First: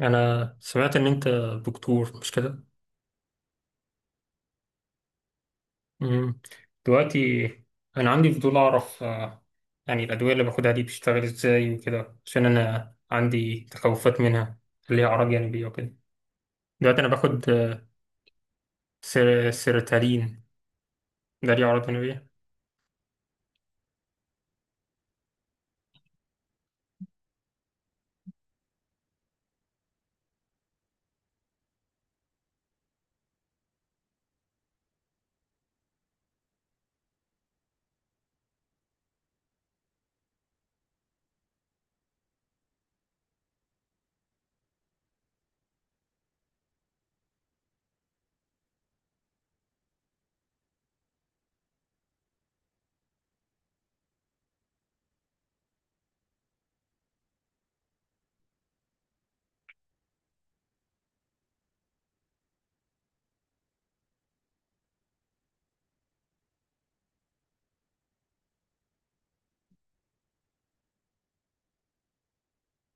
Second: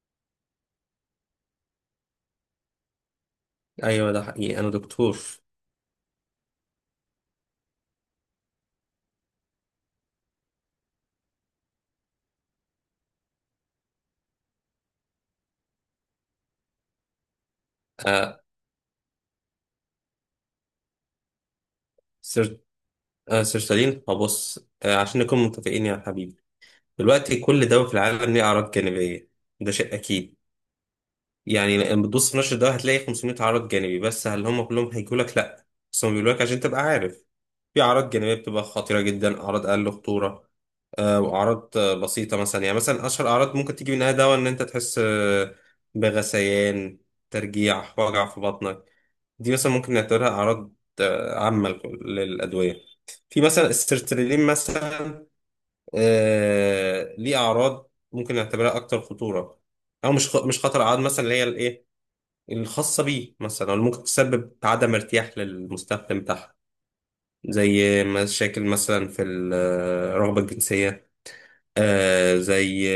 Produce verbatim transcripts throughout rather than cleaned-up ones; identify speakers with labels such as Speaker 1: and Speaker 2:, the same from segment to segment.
Speaker 1: انا سمعت ان انت دكتور مش كده؟
Speaker 2: ايوه، ده حقيقي، انا دكتور.
Speaker 1: مم. دلوقتي انا عندي فضول اعرف، آه، يعني الادويه اللي باخدها دي بتشتغل ازاي وكده، عشان انا عندي تخوفات منها، ليها اعراض جانبيه وكده. دلوقتي انا باخد، آه،
Speaker 2: آه
Speaker 1: سير سيروتالين، ده ليه اعراض جانبيه؟
Speaker 2: سير آه سير سليم، هبص، آه عشان نكون متفقين يا حبيبي. دلوقتي، كل دواء في العالم ليه اعراض جانبيه. ده شيء اكيد. يعني لما بتبص في نشر الدواء هتلاقي خمسمية عرض جانبي، بس هل هم كلهم هيجوا لك؟ لا، بس هم بيقولوا لك عشان تبقى عارف. في اعراض جانبيه بتبقى خطيره جدا، اعراض اقل خطوره، آه واعراض آه بسيطه. مثلا، يعني مثلا، اشهر اعراض ممكن تيجي منها دواء ان انت تحس آه بغثيان، ترجيع، وجع في بطنك. دي مثلا ممكن نعتبرها أعراض آه، عامة للأدوية. في مثلا السيرترلين مثلا، آه ليه أعراض ممكن نعتبرها أكتر خطورة، أو مش خ- مش خطر. أعراض مثلا اللي هي الإيه، الخاصة بيه، مثلا اللي ممكن تسبب عدم ارتياح للمستخدم بتاعها، زي مشاكل مثلا في الرغبة الجنسية، آه زي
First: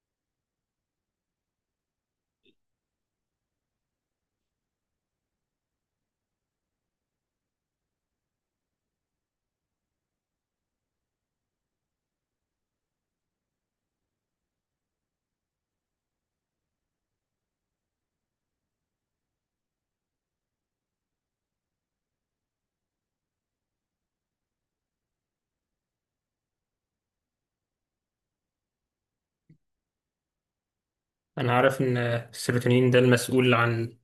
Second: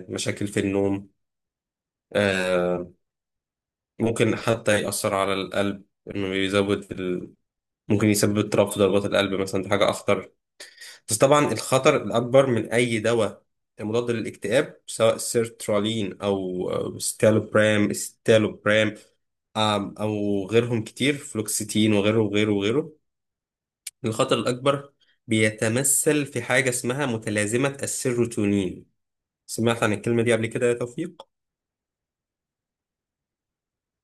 Speaker 2: آه، مشاكل في النوم، آه ممكن حتى يأثر على القلب، إنه يزود. ممكن يسبب اضطراب في ضربات القلب مثلا، دي حاجة أخطر. بس طبعا الخطر الأكبر من أي دواء مضاد للاكتئاب، سواء سيرترالين أو أو ستالوبرام ستالوبرام، آم، أو غيرهم كتير، فلوكسيتين وغيره وغيره وغيره. الخطر الأكبر بيتمثل في حاجة اسمها متلازمة السيروتونين. سمعت عن الكلمة دي قبل كده يا توفيق؟
Speaker 1: انا عارف ان، آه، السيروتونين ده المسؤول عن،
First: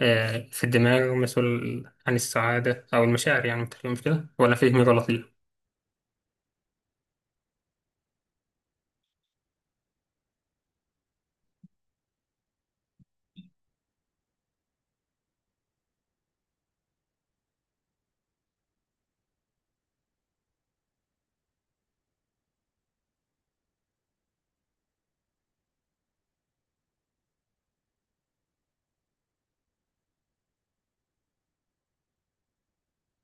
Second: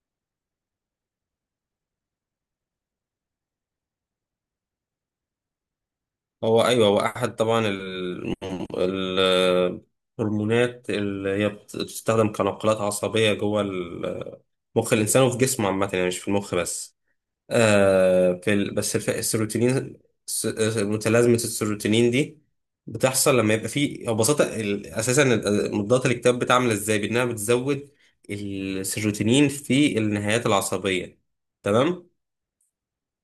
Speaker 1: آه، في الدماغ، ومسؤول عن السعاده او المشاعر، يعني مش كده ولا فهمي غلط؟
Speaker 2: هو ايوه، هو احد طبعا ال- ال- الهرمونات اللي هي بت- بتستخدم كناقلات عصبيه جوه ال- مخ الانسان وفي جسمه عامه، يعني مش في المخ بس. آه في ال... بس الف... السيروتونين. س- متلازمه السيروتونين دي بتحصل لما يبقى في، او ببساطه ال... اساسا ال- مضادات الاكتئاب بتعمل ازاي، بانها بتزود السيروتونين في النهايات العصبيه. تمام.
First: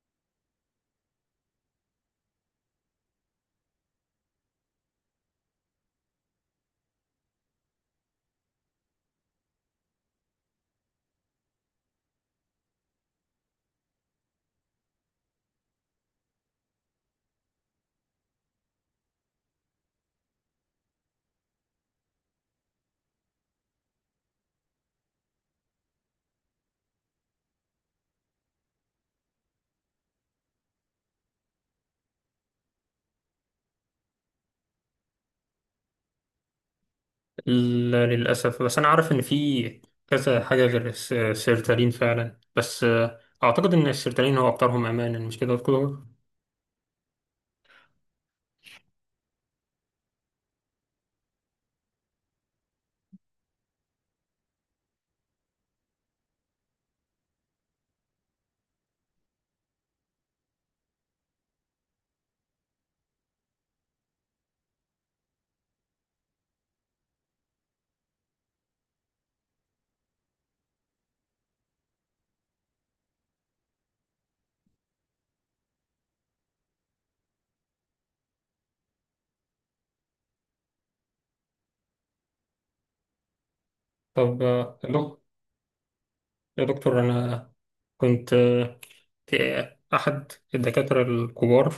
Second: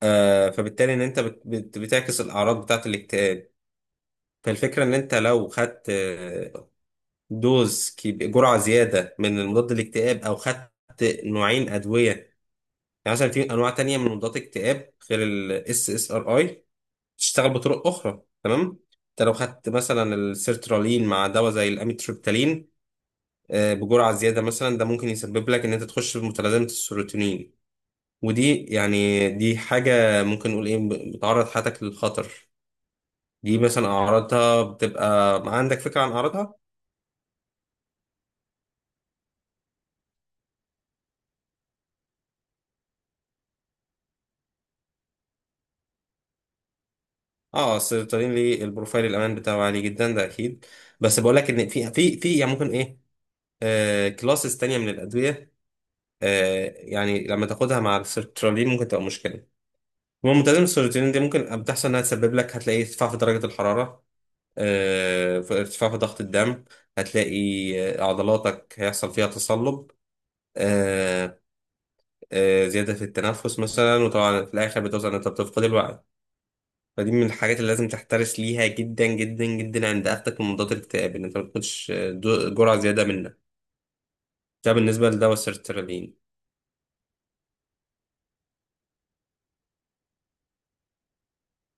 Speaker 2: آه فبالتالي، ان انت بت... بت... بتعكس الاعراض بتاعه الاكتئاب. فالفكرة إن أنت لو خدت آه، دوز كبي- جرعة زيادة من مضاد الاكتئاب، أو خدت نوعين أدوية. يعني مثلا في أنواع تانية من مضادات الاكتئاب غير ال اس اس ار اي، تشتغل بطرق أخرى. تمام. أنت لو خدت مثلا السيرترالين مع دواء زي الأميتريبتالين، آه، بجرعة زيادة مثلا، ده ممكن يسبب لك إن أنت تخش في متلازمة السيروتونين. ودي يعني دي حاجة ممكن نقول إيه، بتعرض حياتك للخطر. دي مثلا أعراضها بتبقى. عندك فكرة عن أعراضها؟
Speaker 1: لا للأسف. بس أنا عارف إن في كذا حاجة غير الس- السيرتالين فعلا، بس آه، أعتقد إن السيرتالين هو أكترهم أمانا، مش كده يا دكتور؟
Speaker 2: اه، السيرتالين ليه البروفايل الامان بتاعه عالي جدا، ده اكيد. بس بقول لك ان في في في يعني ممكن ايه، آه كلاسز تانية من الادويه، آه يعني لما تاخدها مع السيرتالين ممكن تبقى مشكله. المهم، ملتزم السيرتالين دي ممكن بتحصل انها تسبب لك، هتلاقي ارتفاع في درجه الحراره، آه في ارتفاع في ضغط الدم، هتلاقي آه، عضلاتك هيحصل فيها تصلب، آه آه زياده في التنفس مثلا، وطبعا في الاخر بتوصل ان انت بتفقد الوعي. فدي من الحاجات اللي لازم تحترس ليها جدا جدا جدا عند اخدك من مضادات الاكتئاب، ان انت ما تاخدش دو- جرعه زياده منك.
Speaker 1: طب
Speaker 2: ده
Speaker 1: آه، يا
Speaker 2: بالنسبه
Speaker 1: دك-
Speaker 2: لدواء السيرترالين.
Speaker 1: يا دكتور، أنا كنت، آه، في أحد الدكاترة الكبار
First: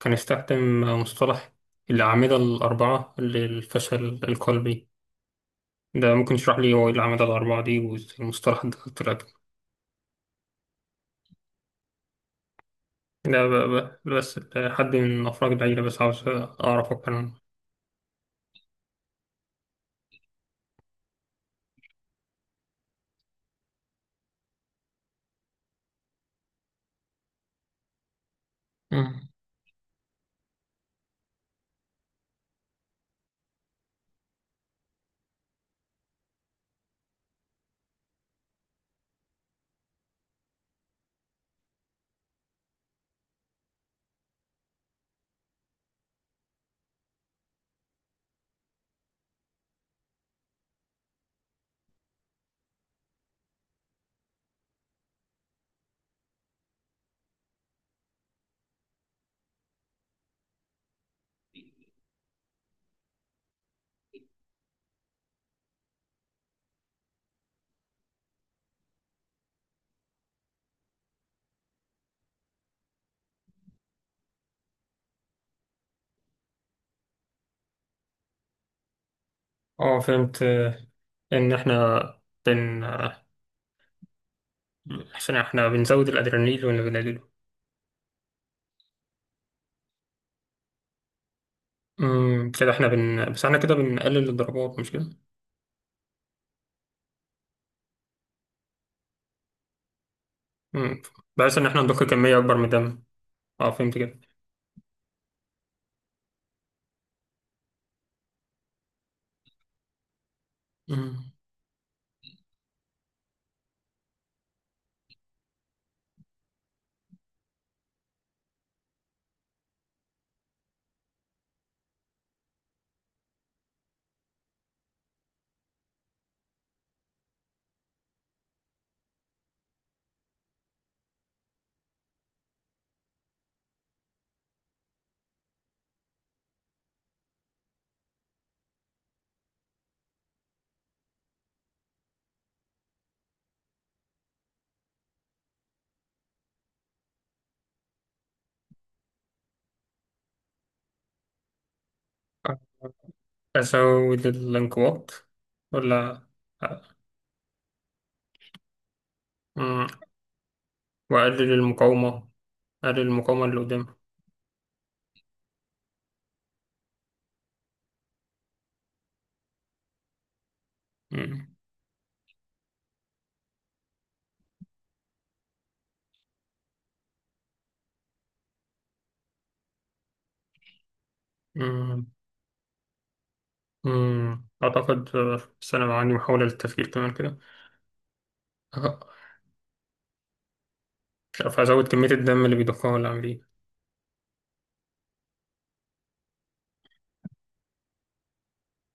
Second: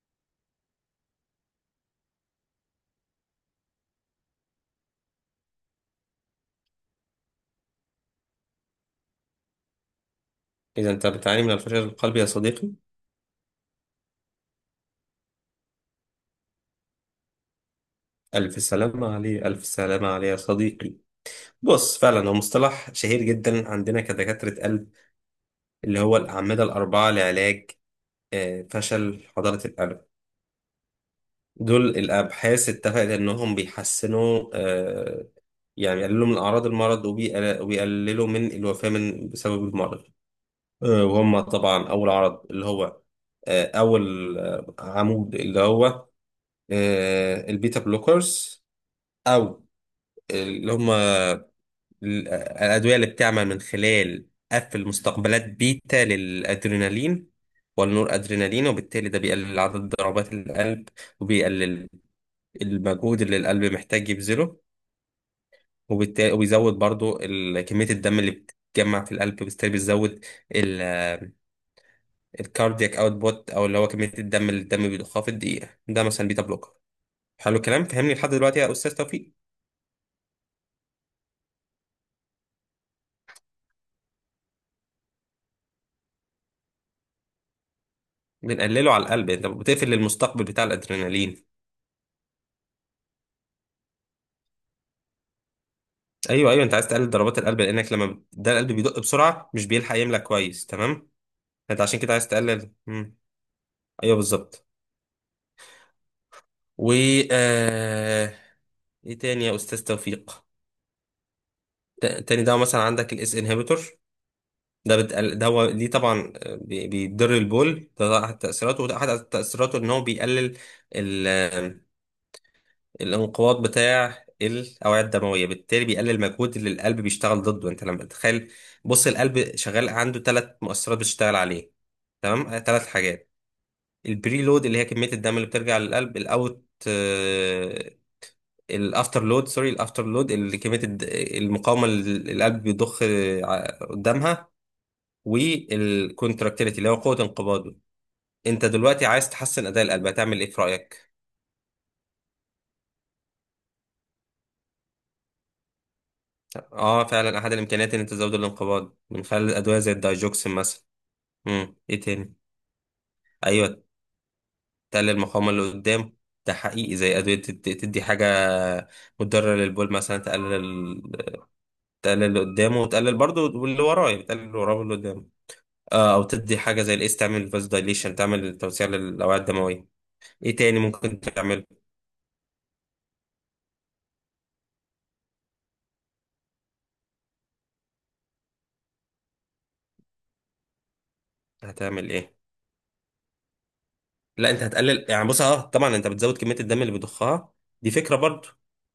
Speaker 1: كان استخدم مصطلح الأعمدة الأربعة للفشل القلبي. ده ممكن تشرح لي هو إيه الأعمدة الأربعة دي والمصطلح ده طلع؟
Speaker 2: اذا انت بتعاني من الفشل القلبي يا صديقي.
Speaker 1: ده ب- ب- بس حد من أفراد العيلة، بس عاوز أعرف أكتر
Speaker 2: الف سلامه عليه، الف سلامه عليه يا صديقي. بص، فعلا هو مصطلح شهير جدا عندنا كدكاتره قلب، اللي هو الاعمده الاربعه لعلاج آه، فشل
Speaker 1: عنه.
Speaker 2: حضاره القلب. دول الابحاث اتفقت انهم بيحسنوا، آه، يعني يقللوا من اعراض المرض، وبيقل- وبيقللوا من الوفاه من بسبب المرض. آه، وهم طبعا أول عرض اللي هو آه، أول آه، عمود اللي هو آه، البيتا بلوكرز، أو اللي هم الأدوية اللي بتعمل من خلال قفل مستقبلات بيتا للأدرينالين والنور أدرينالين، وبالتالي ده بيقلل عدد ضربات القلب، وبيقلل المجهود اللي القلب محتاج يبذله. وبالتالي وبيزود برضو ال- كمية الدم اللي بتتجمع في القلب، وبالتالي بيزود الكاردياك اوتبوت، او اللي هو كميه الدم اللي الدم بيضخها في الدقيقه. ده مثلا بيتا بلوكر. حلو الكلام، فهمني لحد دلوقتي يا استاذ توفيق؟
Speaker 1: اه فهمت، آه، ان احنا بن آه، عشان احنا بنزود الادرينالين ولا بنقلله؟
Speaker 2: بنقلله على القلب، انت بتقفل المستقبل بتاع الادرينالين.
Speaker 1: امم، كده احنا بن بس احنا كده بنقلل الضربات مش كده؟
Speaker 2: ايوه ايوه، انت عايز تقلل ضربات القلب، لانك لما بت- ده القلب بيدق بسرعه، مش بيلحق يملى كويس.
Speaker 1: امم،
Speaker 2: تمام.
Speaker 1: بحيث ان
Speaker 2: انت
Speaker 1: احنا
Speaker 2: عشان
Speaker 1: نضخ
Speaker 2: كده عايز
Speaker 1: كمية اكبر من
Speaker 2: تقلل
Speaker 1: الدم.
Speaker 2: مم.
Speaker 1: اه فهمت
Speaker 2: ايوه
Speaker 1: كده.
Speaker 2: بالظبط. و آه... ايه تاني يا استاذ توفيق؟
Speaker 1: امم،
Speaker 2: ت- تاني، ده مثلا عندك الاس انهبيتور. ده بت... ده هو دي طبعا بي- بيضر البول، ده احد تأثيراته، وده احد تأثيراته ان هو بيقلل ال... الانقباض بتاع الاوعية الدموية، بالتالي بيقلل المجهود اللي القلب بيشتغل ضده. انت لما تتخيل، بص، القلب شغال عنده ثلاث مؤثرات بتشتغل عليه، تمام؟ ثلاث حاجات: البري لود اللي هي كمية الدم اللي بترجع للقلب، الاوت آه، الافتر لود، سوري الافتر لود اللي كمية الد- المقاومة اللي القلب بيضخ آه، قدامها، والكونتراكتيليتي اللي هو قوة انقباضه. انت دلوقتي عايز تحسن اداء القلب، هتعمل ايه في رأيك؟
Speaker 1: ازود الانقباض ولا؟
Speaker 2: اه، فعلا احد الامكانيات ان انت تزود الانقباض من خلال ادوية
Speaker 1: امم،
Speaker 2: زي الدايجوكسين مثلا.
Speaker 1: واقلل
Speaker 2: امم ايه
Speaker 1: المقاومة.
Speaker 2: تاني؟
Speaker 1: اقلل المقاومة اللي
Speaker 2: ايوه،
Speaker 1: قدام.
Speaker 2: تقلل المقاومة اللي قدام. ده حقيقي، زي ادوية تد- تدي حاجة مضرة للبول مثلا، تقلل
Speaker 1: امم.
Speaker 2: تقلل اللي قدامه، وتقلل برضه اللي وراه، يعني تقلل اللي وراه واللي قدامه. آه او تدي حاجة زي الاس، تعمل فاز دايليشن، تعمل توسيع للاوعية الدموية. ايه تاني ممكن تعمل؟
Speaker 1: امم. أمم. اعتقد آه، بس انا عندي محاولة للتفكير كمان كده، آه، مش عارف ازود كمية
Speaker 2: هتعمل ايه؟
Speaker 1: الدم اللي بيضخها ولا اعمل ايه؟
Speaker 2: لا، انت هتقلل. يعني بص، اه طبعا، انت بتزود كميه الدم اللي بيضخها، دي فكره برضو.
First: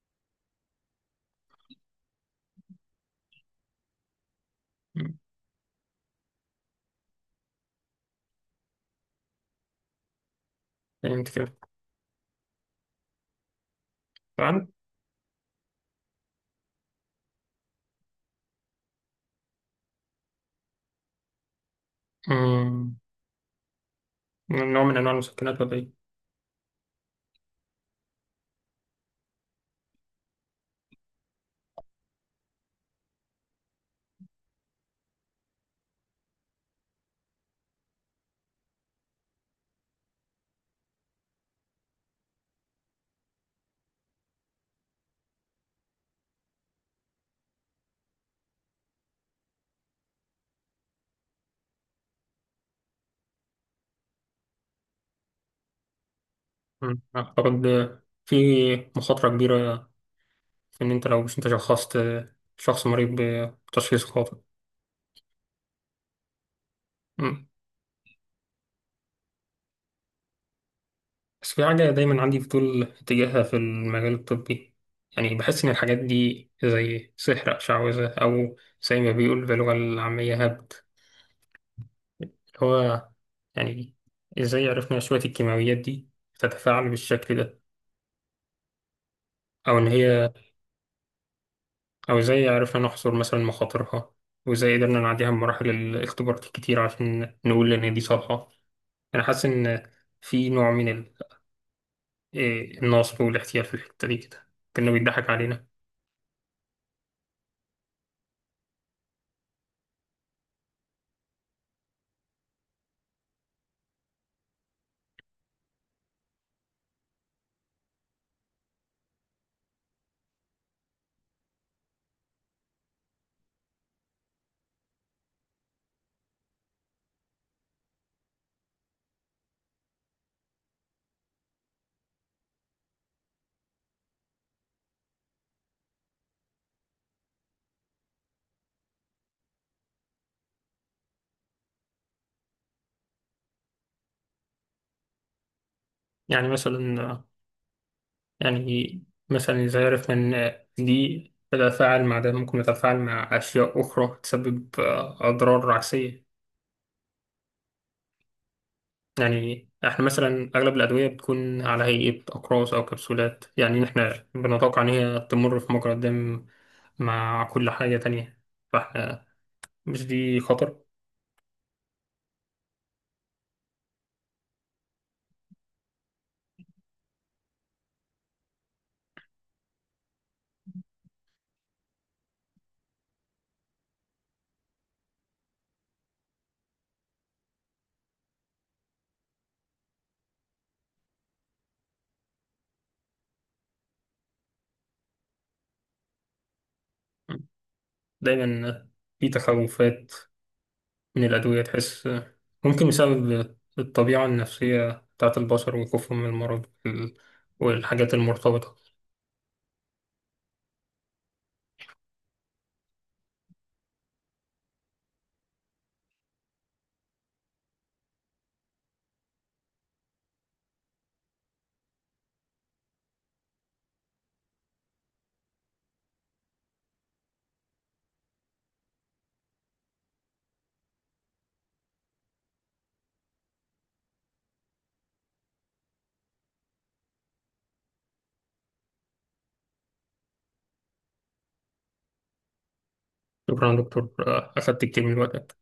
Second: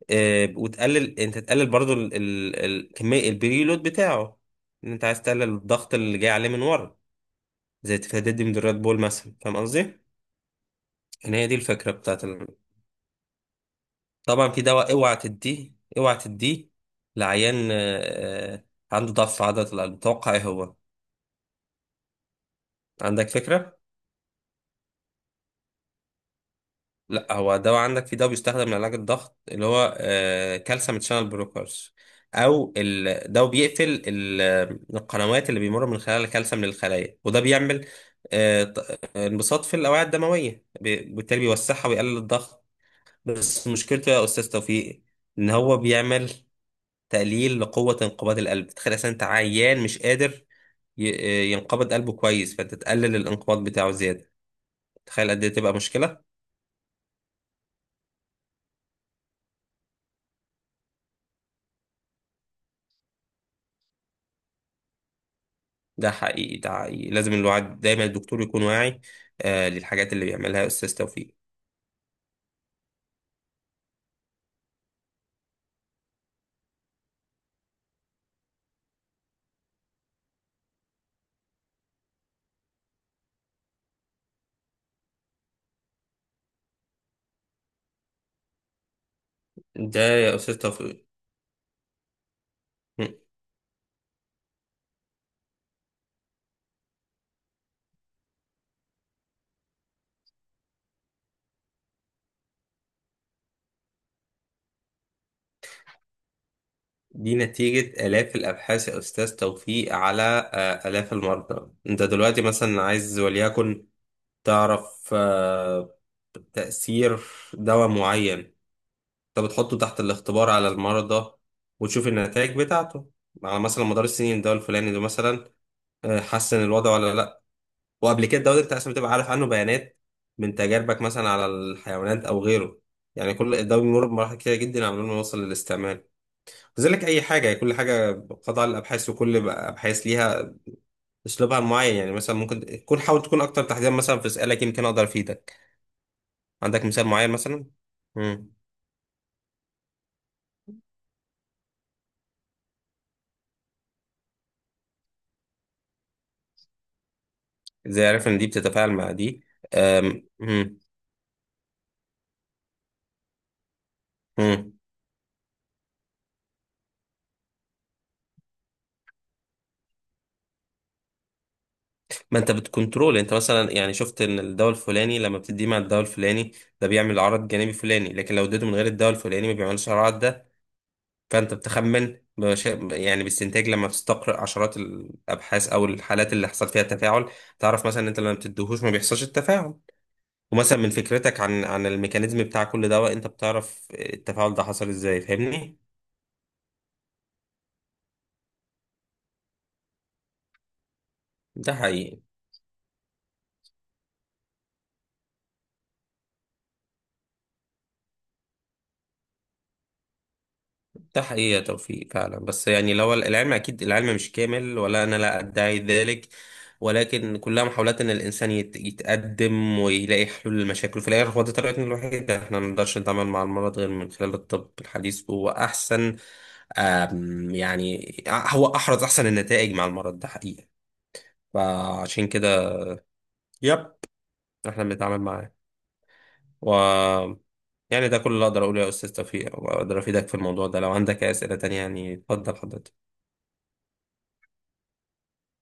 Speaker 2: آه وتقلل، انت تقلل برضو ال- ال- ال- كميه البريلود بتاعه، ان انت
Speaker 1: أمم.
Speaker 2: عايز تقلل الضغط اللي جاي عليه من ورا، زي تفادي من الريد بول مثلا. فاهم قصدي؟
Speaker 1: فهمت
Speaker 2: ان هي
Speaker 1: كده.
Speaker 2: دي الفكره بتاعت ال... طبعا في
Speaker 1: طبعا.
Speaker 2: دواء اوعى تديه، اوعى تديه لعيان آه آه، عنده ضعف في عضله القلب. توقع ايه هو،
Speaker 1: مم،
Speaker 2: عندك فكره؟
Speaker 1: نوع من أنواع المسكنات ولا إيه؟
Speaker 2: لا، هو دواء. عندك في دواء بيستخدم لعلاج الضغط اللي هو آه، كالسيوم شانل بلوكرز، او ال- ده بيقفل ال- القنوات اللي بيمر من خلالها الكالسيوم للخلايا، وده بيعمل آه، ط- انبساط في الاوعيه الدمويه، ب- بالتالي بيوسعها ويقلل الضغط. بس مشكلته يا استاذ توفيق، ان هو بيعمل تقليل لقوه انقباض القلب. تخيل، اصلا انت عيان مش قادر ي- آه، ينقبض قلبه كويس، فانت تقلل الانقباض بتاعه زياده. تخيل قد ايه تبقى مشكله.
Speaker 1: مم، أعتقد، آه، في مخاطرة كبيرة في إن أنت، لو مش أنت شخصت، آه، شخص مريض بتشخيص خاطئ.
Speaker 2: ده حقيقي، ده حقيقي، لازم
Speaker 1: مم.
Speaker 2: الواحد دايما الدكتور يكون واعي آه للحاجات اللي بيعملها أستاذ توفيق.
Speaker 1: بس في حاجة دايما عندي فضول تجاهها في المجال الطبي، يعني بحس إن الحاجات دي زي سحر أو شعوذة، أو زي ما بيقول باللغة العامية، هبد، اللي هو يعني، إزاي عرفنا شوية الكيماويات دي تتفاعل بالشكل ده، أو إن
Speaker 2: ده
Speaker 1: هي،
Speaker 2: يا أستاذ توفيق
Speaker 1: أو إزاي عرفنا
Speaker 2: م.
Speaker 1: نحصر مثلا مخاطرها، وإزاي قدرنا نعديها بمراحل الاختبارات الكتير عشان نقول إن دي صالحة؟ أنا حاسس إن في نوع من ال- إيه، النصب والاحتيال في الحتة دي كده، كأنه بيضحك علينا.
Speaker 2: دي نتيجة آلاف الأبحاث يا أستاذ توفيق، على آه آلاف المرضى. أنت دلوقتي مثلا عايز، وليكن، تعرف آه تأثير دواء معين. أنت بتحطه تحت الاختبار على المرضى، وتشوف النتائج بتاعته على مثلا مدار السنين، الدواء الفلاني ده مثلا آه، حسن الوضع ولا. وقبل كده دورة عشان بتبقى عارف عنه بيانات، من تجاربك مثلا على الحيوانات او غيره. يعني كل الدواء بيمر بمراحل كتيرة جدا قبل ما يوصل للاستعمال. كذلك اي حاجة، كل حاجة، قطع الابحاث، وكل بقى ابحاث ليها اسلوبها معين. يعني مثلا ممكن تكون، حاول تكون اكتر تحديدا مثلا في اسئلة يمكن اقدر افيدك.
Speaker 1: يعني
Speaker 2: عندك مثال
Speaker 1: مثلا
Speaker 2: معين مثلا؟ امم
Speaker 1: يعني مثلا، إزاي عرفنا إن دي تتفاعل مع ده، ممكن تتفاعل مع أشياء أخرى تسبب، آه، أضرار عكسية؟
Speaker 2: ازاي عارف ان دي بتتفاعل مع دي؟
Speaker 1: يعني احنا مثلا اغلب
Speaker 2: امم
Speaker 1: الادويه بتكون على هيئه اقراص او كبسولات، يعني احنا
Speaker 2: امم
Speaker 1: بنتوقع ان هي تمر في مجرى الدم مع كل حاجه تانية، فاحنا مش دي خطر؟
Speaker 2: ما انت بتكنترول، انت مثلا يعني شفت ان الدواء الفلاني لما بتديه مع الدواء الفلاني ده بيعمل عرض جانبي فلاني، لكن لو اديته من غير الدواء الفلاني ما بيعملش العرض ده. فانت بتخمن بش... يعني باستنتاج، لما بتستقرأ عشرات الابحاث او الحالات اللي حصل فيها تفاعل، تعرف مثلا ان انت لما بتديهوش ما بيحصلش التفاعل. ومثلا من فكرتك عن عن الميكانيزم بتاع كل دواء، انت بتعرف التفاعل ده حصل ازاي. فاهمني؟
Speaker 1: دايما في تخوفات من الادويه
Speaker 2: ده
Speaker 1: تحس،
Speaker 2: حقيقي،
Speaker 1: ممكن بسبب الطبيعه النفسيه بتاعت البشر وخوفهم من المرض وال- والحاجات المرتبطه.
Speaker 2: ده حقيقة توفيق، فعلا. بس يعني لو العلم، أكيد العلم مش كامل، ولا أنا لا أدعي ذلك، ولكن كلها محاولات إن الإنسان يت- يتقدم ويلاقي حلول للمشاكل. في الآخر، هو ده طريقتنا الوحيدة. إحنا ما نقدرش نتعامل مع المرض غير من خلال الطب الحديث، هو أحسن. آم، يعني هو أحرز أحسن النتائج مع المرض، ده حقيقة. فعشان كده، يب إحنا بنتعامل معاه، و يعني ده كل اللي أقدر أقوله يا أستاذ توفيق، وأقدر أفيدك في الموضوع ده. لو عندك أي أسئلة تانية يعني، اتفضل حضرتك.
Speaker 1: شكرا يا دكتور، اخدت كتير من الوقت.